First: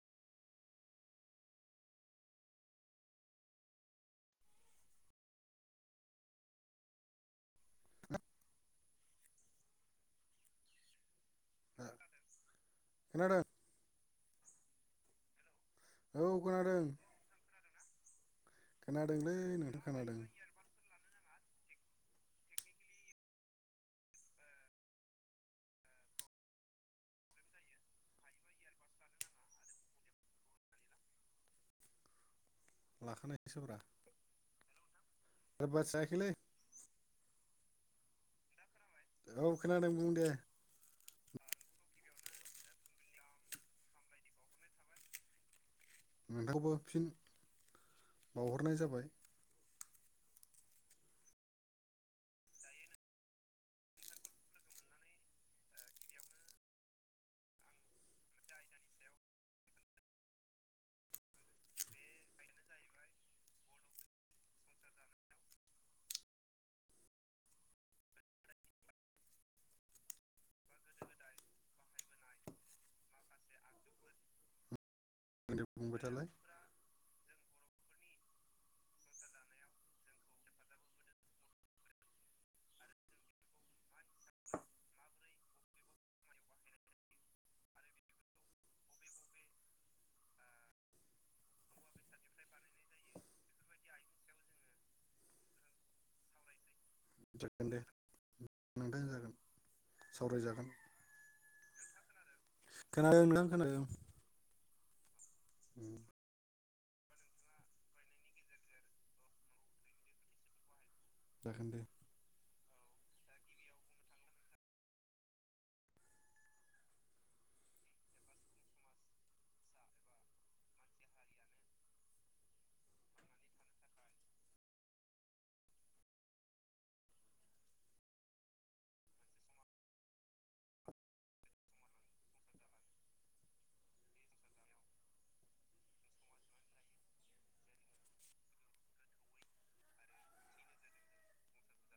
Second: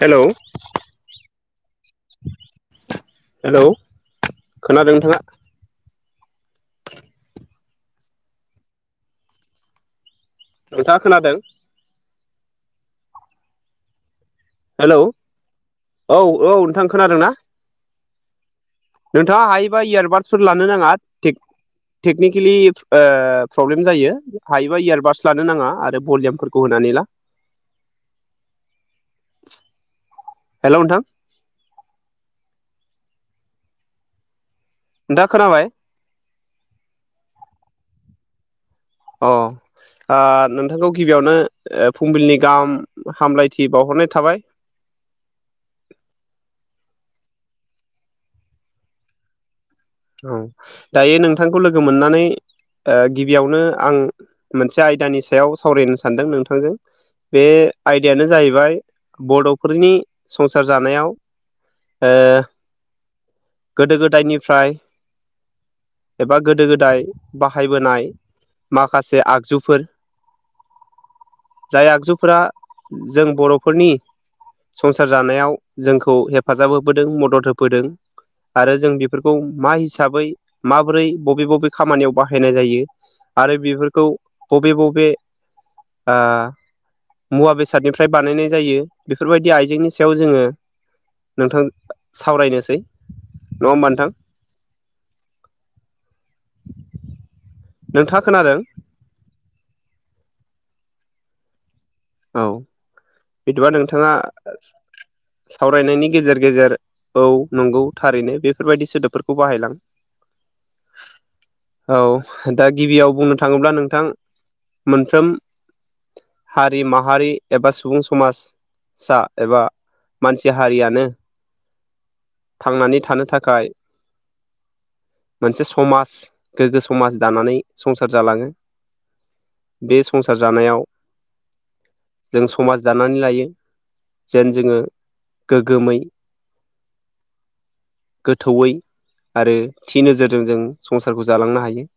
Hello hello खोनादों नोंथाङा [unintelligible] नोंथाङा खोनादों खोनादों हेलौ औ औ नोंथां खोनादोंना खोनादोंलै नोंथां खोनादों थानो नाङा [inaudible] टेकनिकेलि प्रब्लेम जायो हायोबा इयारबाद्स लानो नाङा आरो भलिमफोरखौ होनानै ला हेल' नोंथां लाखानायसब्रा नोंथाङा खोनाबाय सोरबाि जायाखैलै औ खोनादों बुं दे बिथांखौ गिबियावनो फुंबिलिनि गाहाम हामलायथि बावहरनाय थाबाय नोंथांनावबो फिन बावहरनाय जाबाय औ दायो नोंथांखौ लोगो मोननानै गिबियावनो आं मोनसे आयदानि सायाव सावरायनो सानदों नोंथांजों बे आयदायानो जाहैबाय बड'फोरनि संसार जानायाव गोदो गोदायनिफ्राय एबा गोदो गोदाय बाहायबोनाय माखासे आगजुफोर जाय आगजुफोरा जों बर'फोरनि संसार जानायाव दे बुंबाय जोंखौ थालाय हेफाजाब होबोदों मदद होबोदों आरो जों बेफोरखौ मा हिसाबै माबोरै बबे बबे खामानियाव बाहायनाय जायो आरो बेफोरखौ बबे बबे मुवा बेसादनिफ्राय बानायनाय जायो बेफोरबायदि आइजेंनि सायाव जोङो नोंथां सावरायनोसै नङा होमबा नोंथां जागोन दे नोंथाङा खोनादों नांथां जागोन सावरायजागोन औ खोनादों नोंथां बिदिबा खोनादों नोंथाङा सावरायनायनि गेजेर गेजेर औ नंगौ थारैनो बेफोरबायाददि सोदोबफोरखौ बाहायलां जागोन दे औ दा गिबियाव बुंनो थाङोब्ला नोंथां मोनफ्रोम हारि माहारि एबा सुबुं समाजसा एबा मानसि हारियानो थांनानै थानो थाखाय मोनसे समाज गोग्गो समाज दानानै संसार जालाङो बे संसार जानायाव जों समाज दानानै लायो जेन जोङो गोगोमै गोथौयै आरो थि नोजोरजों जों संसारखौ जालांनो हायो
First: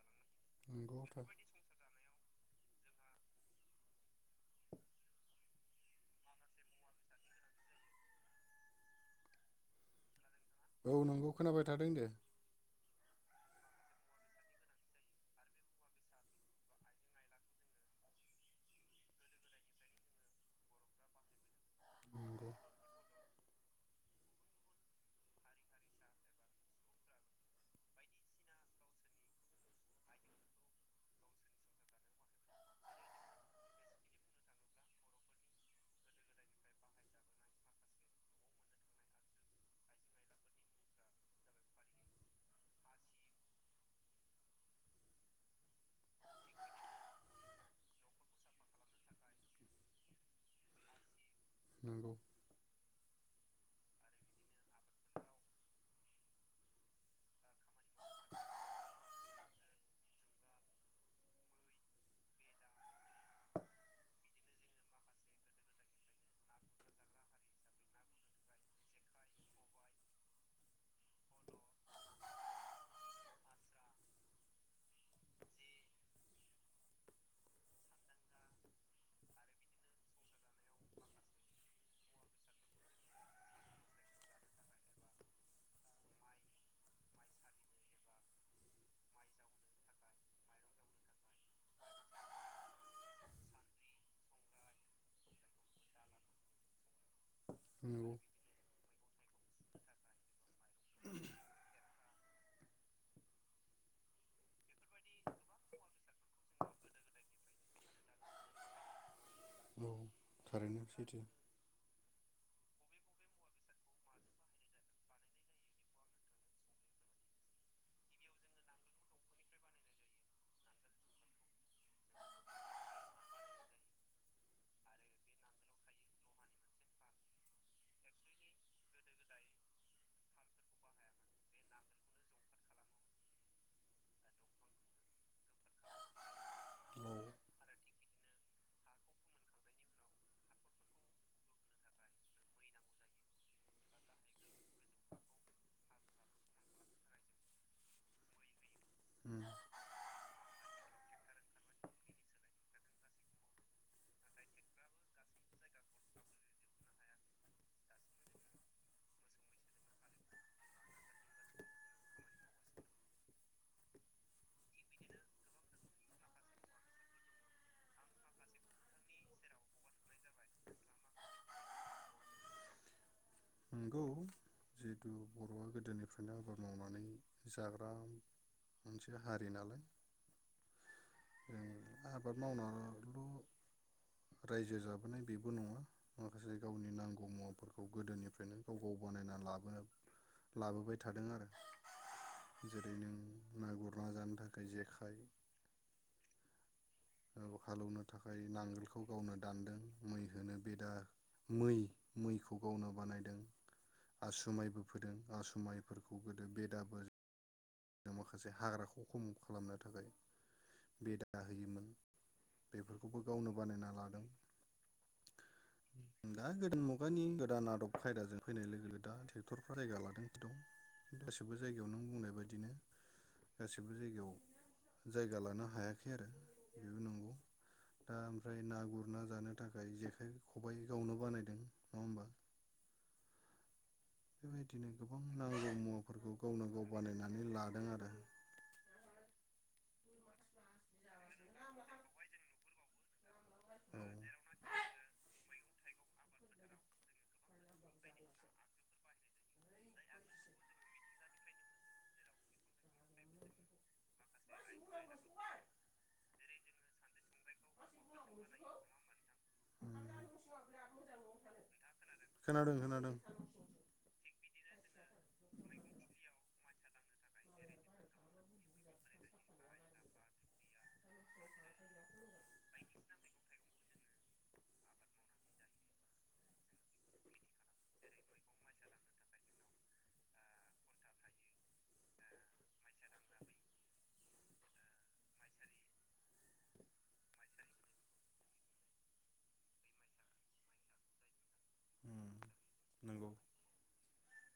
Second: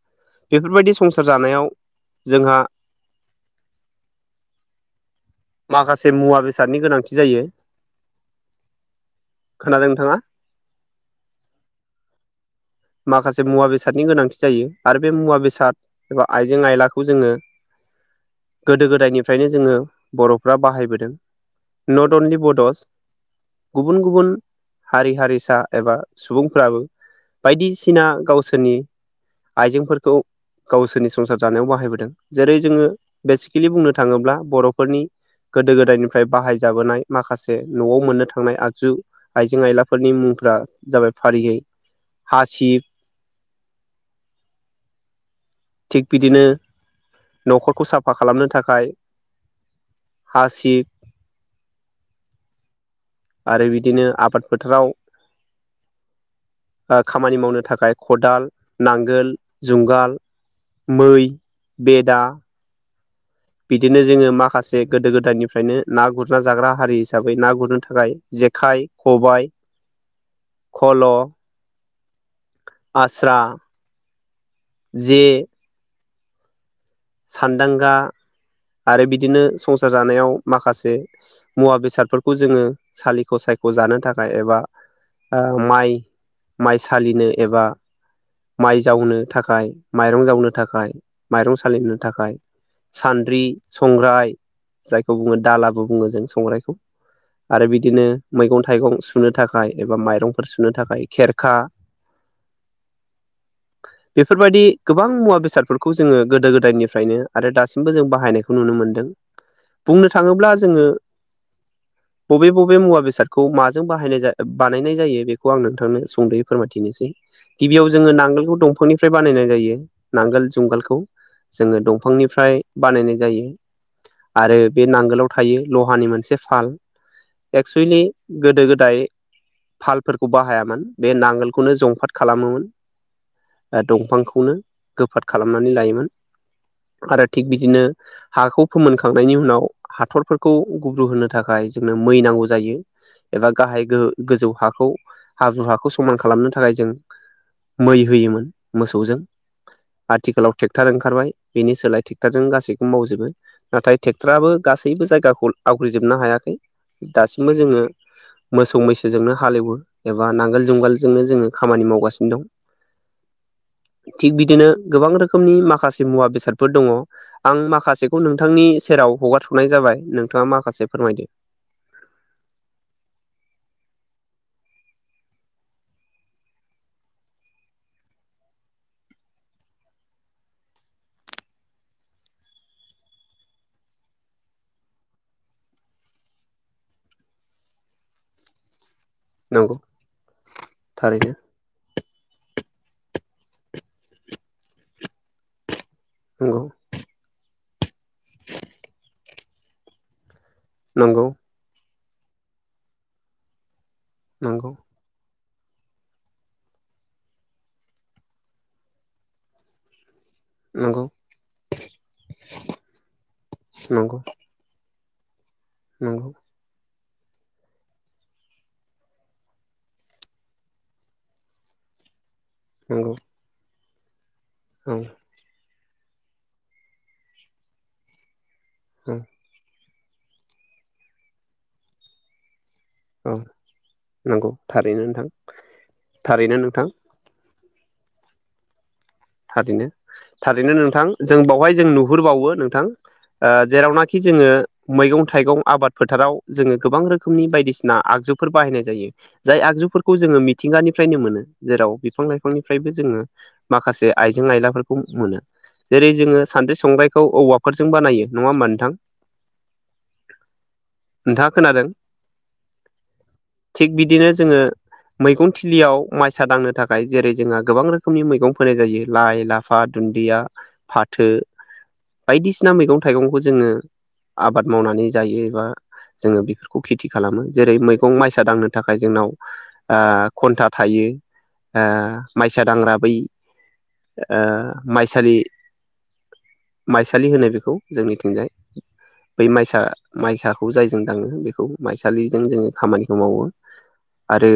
बेफोरबायदि नंगौ संसार जानायाव जोंहा माखासे मुवा बेसादनि गोनांथि जायो खोनादों नोंथाङा औ नंगौ खोनाबाय थादों दे माखासे मुवा बेसादनि गोनांथि जायो आरो बे मुवा बेसाद एबा आइजें आयलाखौ जोङो गोदो गोदायनिफ्रायनो जोङो बर'फ्रा बाहायबोदों नट अनलि नंगौ बडस गुबुन गुबुन हारि हारिसा एबा सुबुंफ्राबो बायदिसिना गावसोरनि आइजेंफोरखौ गावसोरनि संसार जानायाव बाहायबोदों जेरै जोङो बेसिकेलि बुंनो थाङोब्ला बर'फोरनि गोदो गोदायनिफ्राय बाहायजाबोनाय माखासे न'आव मोननो थांनाय आगजु आइजें आयलाफोरनि मुंफोरा जाबाय फारियै हासिब थिग बिदिनो न'खरखौ साफा खालामनो थाखाय हासिब नोंगौ आरो बिदिनो आबाद फोथाराव खामानि मावनो थाखाय खदाल नांगोल जुंगाल मै बेदा बिदिनो जोङो माखासे गोदो गोदायनिफ्रायनो ना गुरना जाग्रा हारि हिसाबै ना गुरनो थाखाय जेखाइ खबायाइ खल' आस्रा जे सानदांगा आरो बिदिनो संसार जानायाव माखासे मुवा बेसादफोरखौ जोङो सालिख' सायख जानो थाखाय एबा ओ माइ माइ सालिनो एबा माइ जावनो थाखाय माइरं जावनो थाखाय माइरं सालिनो थाखाय सान्द्रि संग्राय जायखौ बुङो दालाबो बुङो जों संग्राइखौ। आरो बिदिनो नंगौ मैगं थाइगं सुनो थाखाय एबा माइरंफोर सुनो थाखाय खेरखा। बेफोरबायदि गोबां मुवा बेसादफोरखौ जोङो गोदो गोदायनि फ्रायनो आरो दासिमबो जों बाहायनायखौ नुनो मोनदों औ बुंनो थाङोब्ला थारैनो जोङो सैथो बबे बबे मुवा बेसादखौ माजों बाहायनाय बानायनाय जायो बेखौ आं नोंथांनो सुंदयै फोरमायथिनोसै गिबियाव जोङो नांगोलखौ दंफांनिफ्राय बानायनाय जायो नांगोल जुंगालखौ। जोङो दंफांनिफ्राय बानायनाय जायो। आरो बे नांगोलाव थायो लहानि मोनसे फाल। एक्सुेलि गोदो गोदाय फालफोरखौ बाहायामोन बे नांगोलखौनो जंफाद खालामोमोन। ओ दंफांखौनो गोफाद खालामनानै लायोमोन। औ आरो थिग बिदिनो हाखौ फोमोनखांनायनि उनाव हाथरफोरखौ गुब्रु होनो थाखाय जोंनो मै नांगौ जायो। एबा गाहाय गो गोजौ हाखौ हाब्रु हाखौ समान खालामनो थाखाय जों मै होयोमोन मोसौजों आथिखालाव ट्रेक्टार ओंखारबाय। बेनि सोलाय ट्रेक्ट'रजों गासैखौबो मावजोबो। नाथाय ट्रेक्टराबो गासैबो जायगाखौ आवग्रिजोबनो हायाखै दासिमबो जोङो। मोसौ मैसोजोंनो हाल एवो एबा नांगोल जुंगालजोंनो जोङो खामानि मावगासिनो दं। थिग बिदिनो गोबां रोखोमनि माखासे मुवा बेसादफोर दङ। आं माखासेखौ नोंथांनि सेराव हगारथ'नाय जाबाय नोंथाङा माखासे फोरमायदो। नंगौ। जिहेतु बर'आ गोदोनिफ्रायनो आबाद मावनानै जाग्रा मोनसे हारि नालाय। जों आबाद मावनाल' रायजो जाबोनाय बेबो नङा माखासे गावनि नांगौ मुवाफोरखौ गोदोनिफ्रायनो गाव गाव बानायना लाबो नंगौ लाबोबाय थादों थारैनो आरो। जेरै नों ना गुरना जानो थाखाय जेखाइ। नंगौ। औ हाल एवनो थाखाय नांगोलखौ गावनो दानदों मै होनो बेदा नंगौ मै मैखौ गावनो बानायदों आसु नंगौ माइबो। फोदों आसु माइफोरखौ गोदो बेदाबो जों माखासे हाग्राखौ खम खालामनो थाखाय नंगौ बेदा होयोमोन बेफोरखौबो गावनो बानायना नंगौ लादों। नंगौ दा गोदो माव खुगानि गोदान आदब खायदाजों फैनाय लोगो लोगो दा ट्रेक्टरफ्रा जायगा लागासिनो दं। गासिबो जायगायाव नों बुंनाय बायदिनो नंगौ। गासिबो जायगायाव औ जाय गा लानो हायाखै आरो बेबो नंगौ दा ओमफ्राय ना औ गुरना जानो थाखाय जेखाइ खबाइ गावनो बानायदों नङा ओमबा? औ नंगौ बेबायदिनो थारैनो गोबां नोंथां नांगौ मुवाफोरखौ थारैनो गावनो गाव नोंथां बानायनानै माने लादों आरो। थारैनो थारैनो नोंथां जों बावहाय जों नुहुरबावो नोंथां ओ औ जेरावनाखि जोङो मैगं- थाइगं आबाद फोथाराव जोङो गोबां रोखोमनि बायदिसिना आगजुफोर बाहायनाय जायो। जाय आगजुफोरखौ जोङो मिथिंगानिफ्रायनो मोनो जेराव बिफां -लाइफांनिफ्रायबो जोङो माखासे आइजें- आइलाफोरखौ मोनो जेरै जोङो सान्द्रि, संग्रायखौ औवाफोरजों बानायो नङा होमबा नोंथां। नोंथाङा खोनादों [inaudible] खोनादों खोनादों। थिग बिदिनो जोङो मैगं थिलियाव माइसा दांनो थाखाय जेरै जोंहा गोबां रोखोमनि मैगं फोनाय जायो। लाइ, लाफा, दुन्दिया, फाथो बायदिसिना मैगं-थाइगंखौ जोङो आबाद मावनानै जायो एबा जोङो बेफोरखौ खेथि खालामो जेरै मैगं माइसा दांनो थाखाय जोंनाव ओ खन्था थायो। ओ माइसा दांग्रा बै ओ माइसालि माइसालि होनो बेखौ जोंनिथिंजाय। बै माइसा माइसाखौ जायजों दाङो बेखौ उम माइसालिजों जोङो खामानिखौ नंगौ मावो। आरो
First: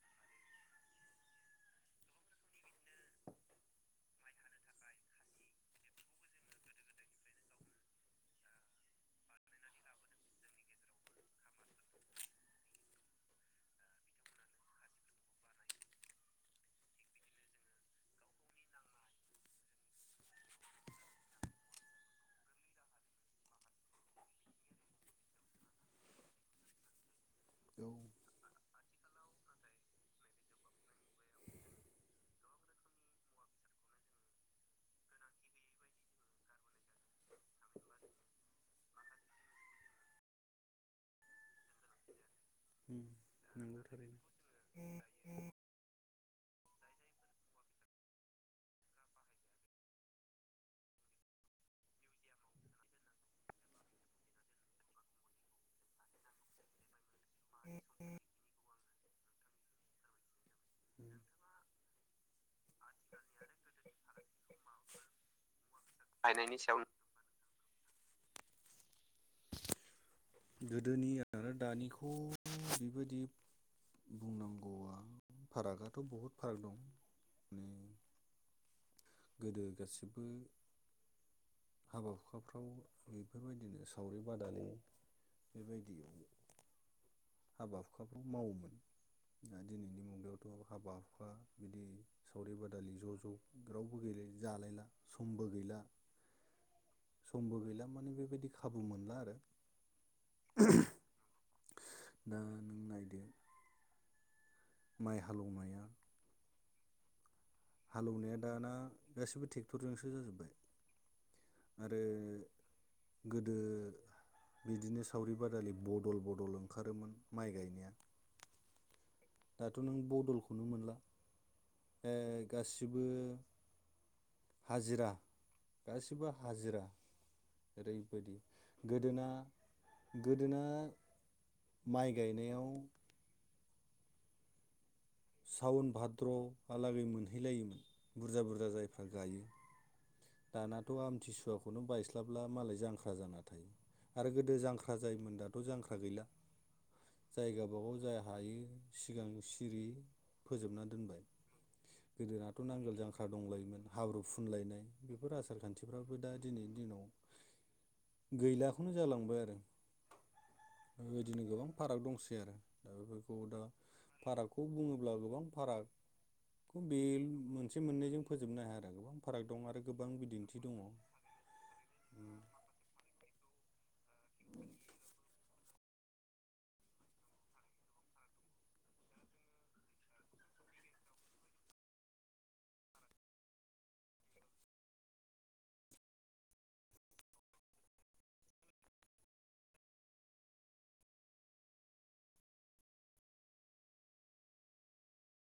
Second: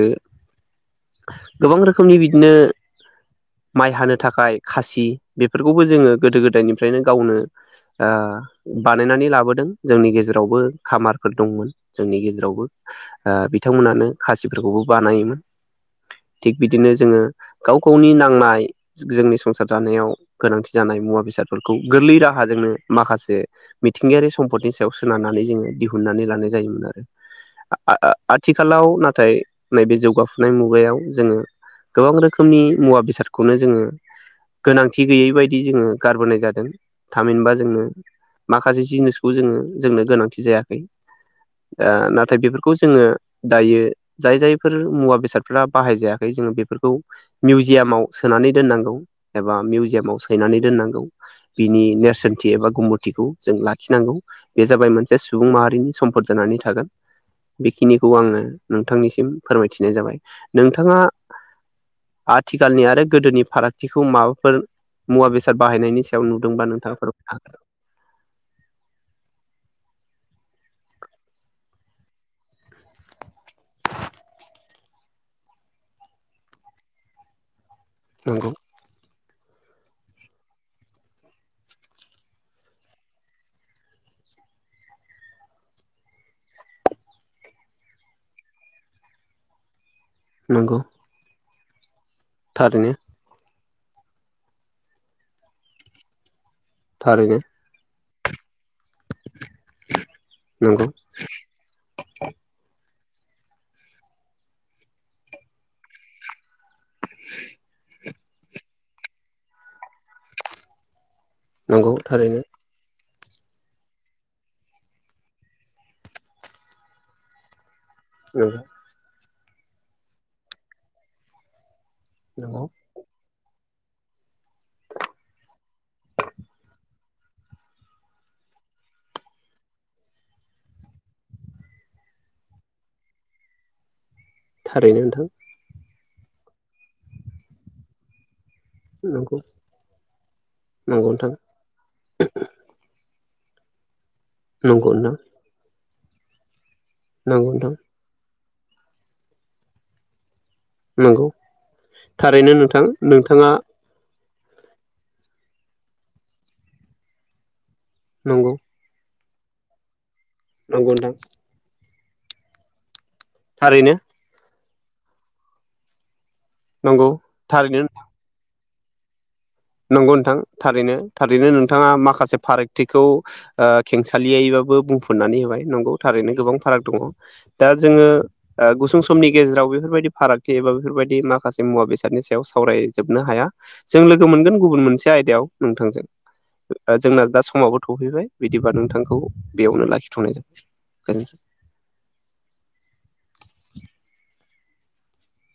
गोबां रोखोमनि बिदिनो माइ हानो थाखाय खासि बेफोरखौबो जोङो गोदो गोदायनिफ्रायनो गावनो ओ बानायनानै लाबोदों जोंनि गेजेराव नावबो खामारफोर दंमोन जोंनि गेजेरावबो। ओ बिथांमोनानो खासिफोरखौबो बानायोमोन। थिग बिदिनो जोङो गाव गावनि नांनाय जोंनि संसार जानायाव गोनांथि जानाय मुवा बेसादफोरखौ गोरलै राहाजोंनो माखासे मिथिंगायारि सम्पदनि सायाव सोनारनानै जोङो दिहुननानै लानाय जायोमोन आरो औ आथिखालाव नाथाय नैबे जौगाफुनाय मुगायाव जोङो गोबां रोखोमनि मुवा बेसादखौनो जोङो गोनांथि गैयि बायदि जोङो गारबोनाय जादों थामहिनबा जोंनो माखासे जिनिसखौ जोङो जोंनो गोनांथि जायाखै ओ नाथाय बेफोरखौ खौ उम जोङो नंगौ दायो थारैनो जाय जायफोर मुवा बेसादफ्रा बाहाय जायाखै जोङो बेफोरखौ मिउजियामाव सोनानै दोननांगौ। एबा मिउजियामाव सैनानै दोननांगौ। बिनि नेरसोनथि एबा गुमुरथिखौ जों लाखिनांगौ। बे जाबाय मोनसे सुबुं माहारिनि सम्पद जानानै थागोन बेखिनिखौ आङो नोंथांनिसिम फोरमायथिनाय जाबाय नोंथाङा आथिखालनि आरो गोदोनि फाराग थिखौ माबाफोर मुवा बेसाद बाहायनायनि सायाव नुदोंबा नोंथाङा फोर गोदोनि आरो दानिखौ बेबायदि बुंनांगौआ फारागाथ' बहुद फाराग दं माने नंगौ। गोदो गासिबो हाबा हुखाफ्राव बेफोर बायदिनो सावरि बादालि बेबायदियाव हाबा हुखाफ्राव मावोमोन ओ दिनैनि मुगायावथ' नंगौ हाबा-हुखा बिदि थारैनो सावरि-बादालि ज' ज' रावबो गैयि जालायला समबो गैला। थारैनो समबो गैला माने बेबायदि खाबु मोनला आरो नंगौ [inaudible] दा नों नायदो माइ हाल एवनाया हालौनाया दाना गासिबो टेक्टरजोंसो जाजोबबाय। नंगौ आरो थारैनो गोदो बिदिनो सावरि बादालि बदल बदल ओंखारोमोन माइ गायनाया। नोंगो। दाथ' नों बदलखौनो मोनला ओ नंगौ गासिबो हाजिरा गासिबो हाजिरा। ओरैबायदि गोदोना गोदोना माइ गायनायाव थारैनो नोंथां सावन भाद्र' आलागै मोनहैलायोमोन बुरजा बुरजा जायफोर नंगौ गायो दानाथ' नंगौ नोंथां आमथिसुवा खौनो बायस्लाबब्ला मालाय जांख्रा जाना थायो आरो गोदो नंगौ जांख्रा नोंथां जायोमोन दाथ थ' जांख्रा गैला नंगौ नोंथां जायगाबागाव जाय हायो सिगां सिरि फोजोबना दोनबाय नंगौ थारैनो गोदोनाथ' नोंथां नांगोल जांखार नोंथाङा दंलायोमोन हाब्रु फुनलायनाय बेफोर आसार खान्थिफ्राबो दा दिनैनि दिनाव नंगौ गैला बेखनो जालांबाय आरो नंगौ नोंथां बेबायदिनो गोबां फाराग दंसै आरो दा बेफोरखौ दा थारैनो फारागखौ बुङोब्ला गोबां फाराग खौ बे नंगौ मोनसे थारैनो मोननैजों फोजोबनो हाया आरो गोबां फाराग दं आरो गोबां नंगौ नोंथां बिदिन्थि दङ थारैनो थारैनो नोंथाङा माखासे फार थिखौ खेंसालियैबाबो बुंफुननानै होबाय नंगौ थारैनो गोबां फाराग दङ दा जोङो गुसुं समनि गेजेराव बेफोरबायदि फारागथि एबा बेफोरबायदि माखासे मुवा बेसादनि सायाव सावरायजोबनो हाया जों लोगो मोनगोन गुबुन मोनसे आयदायाव नोंथांजों जोंना दा समावबो सफैबाय बिदिबा नोंथांखौ बेयावनो लाखिथ'नाय जानोसै [unintelligible]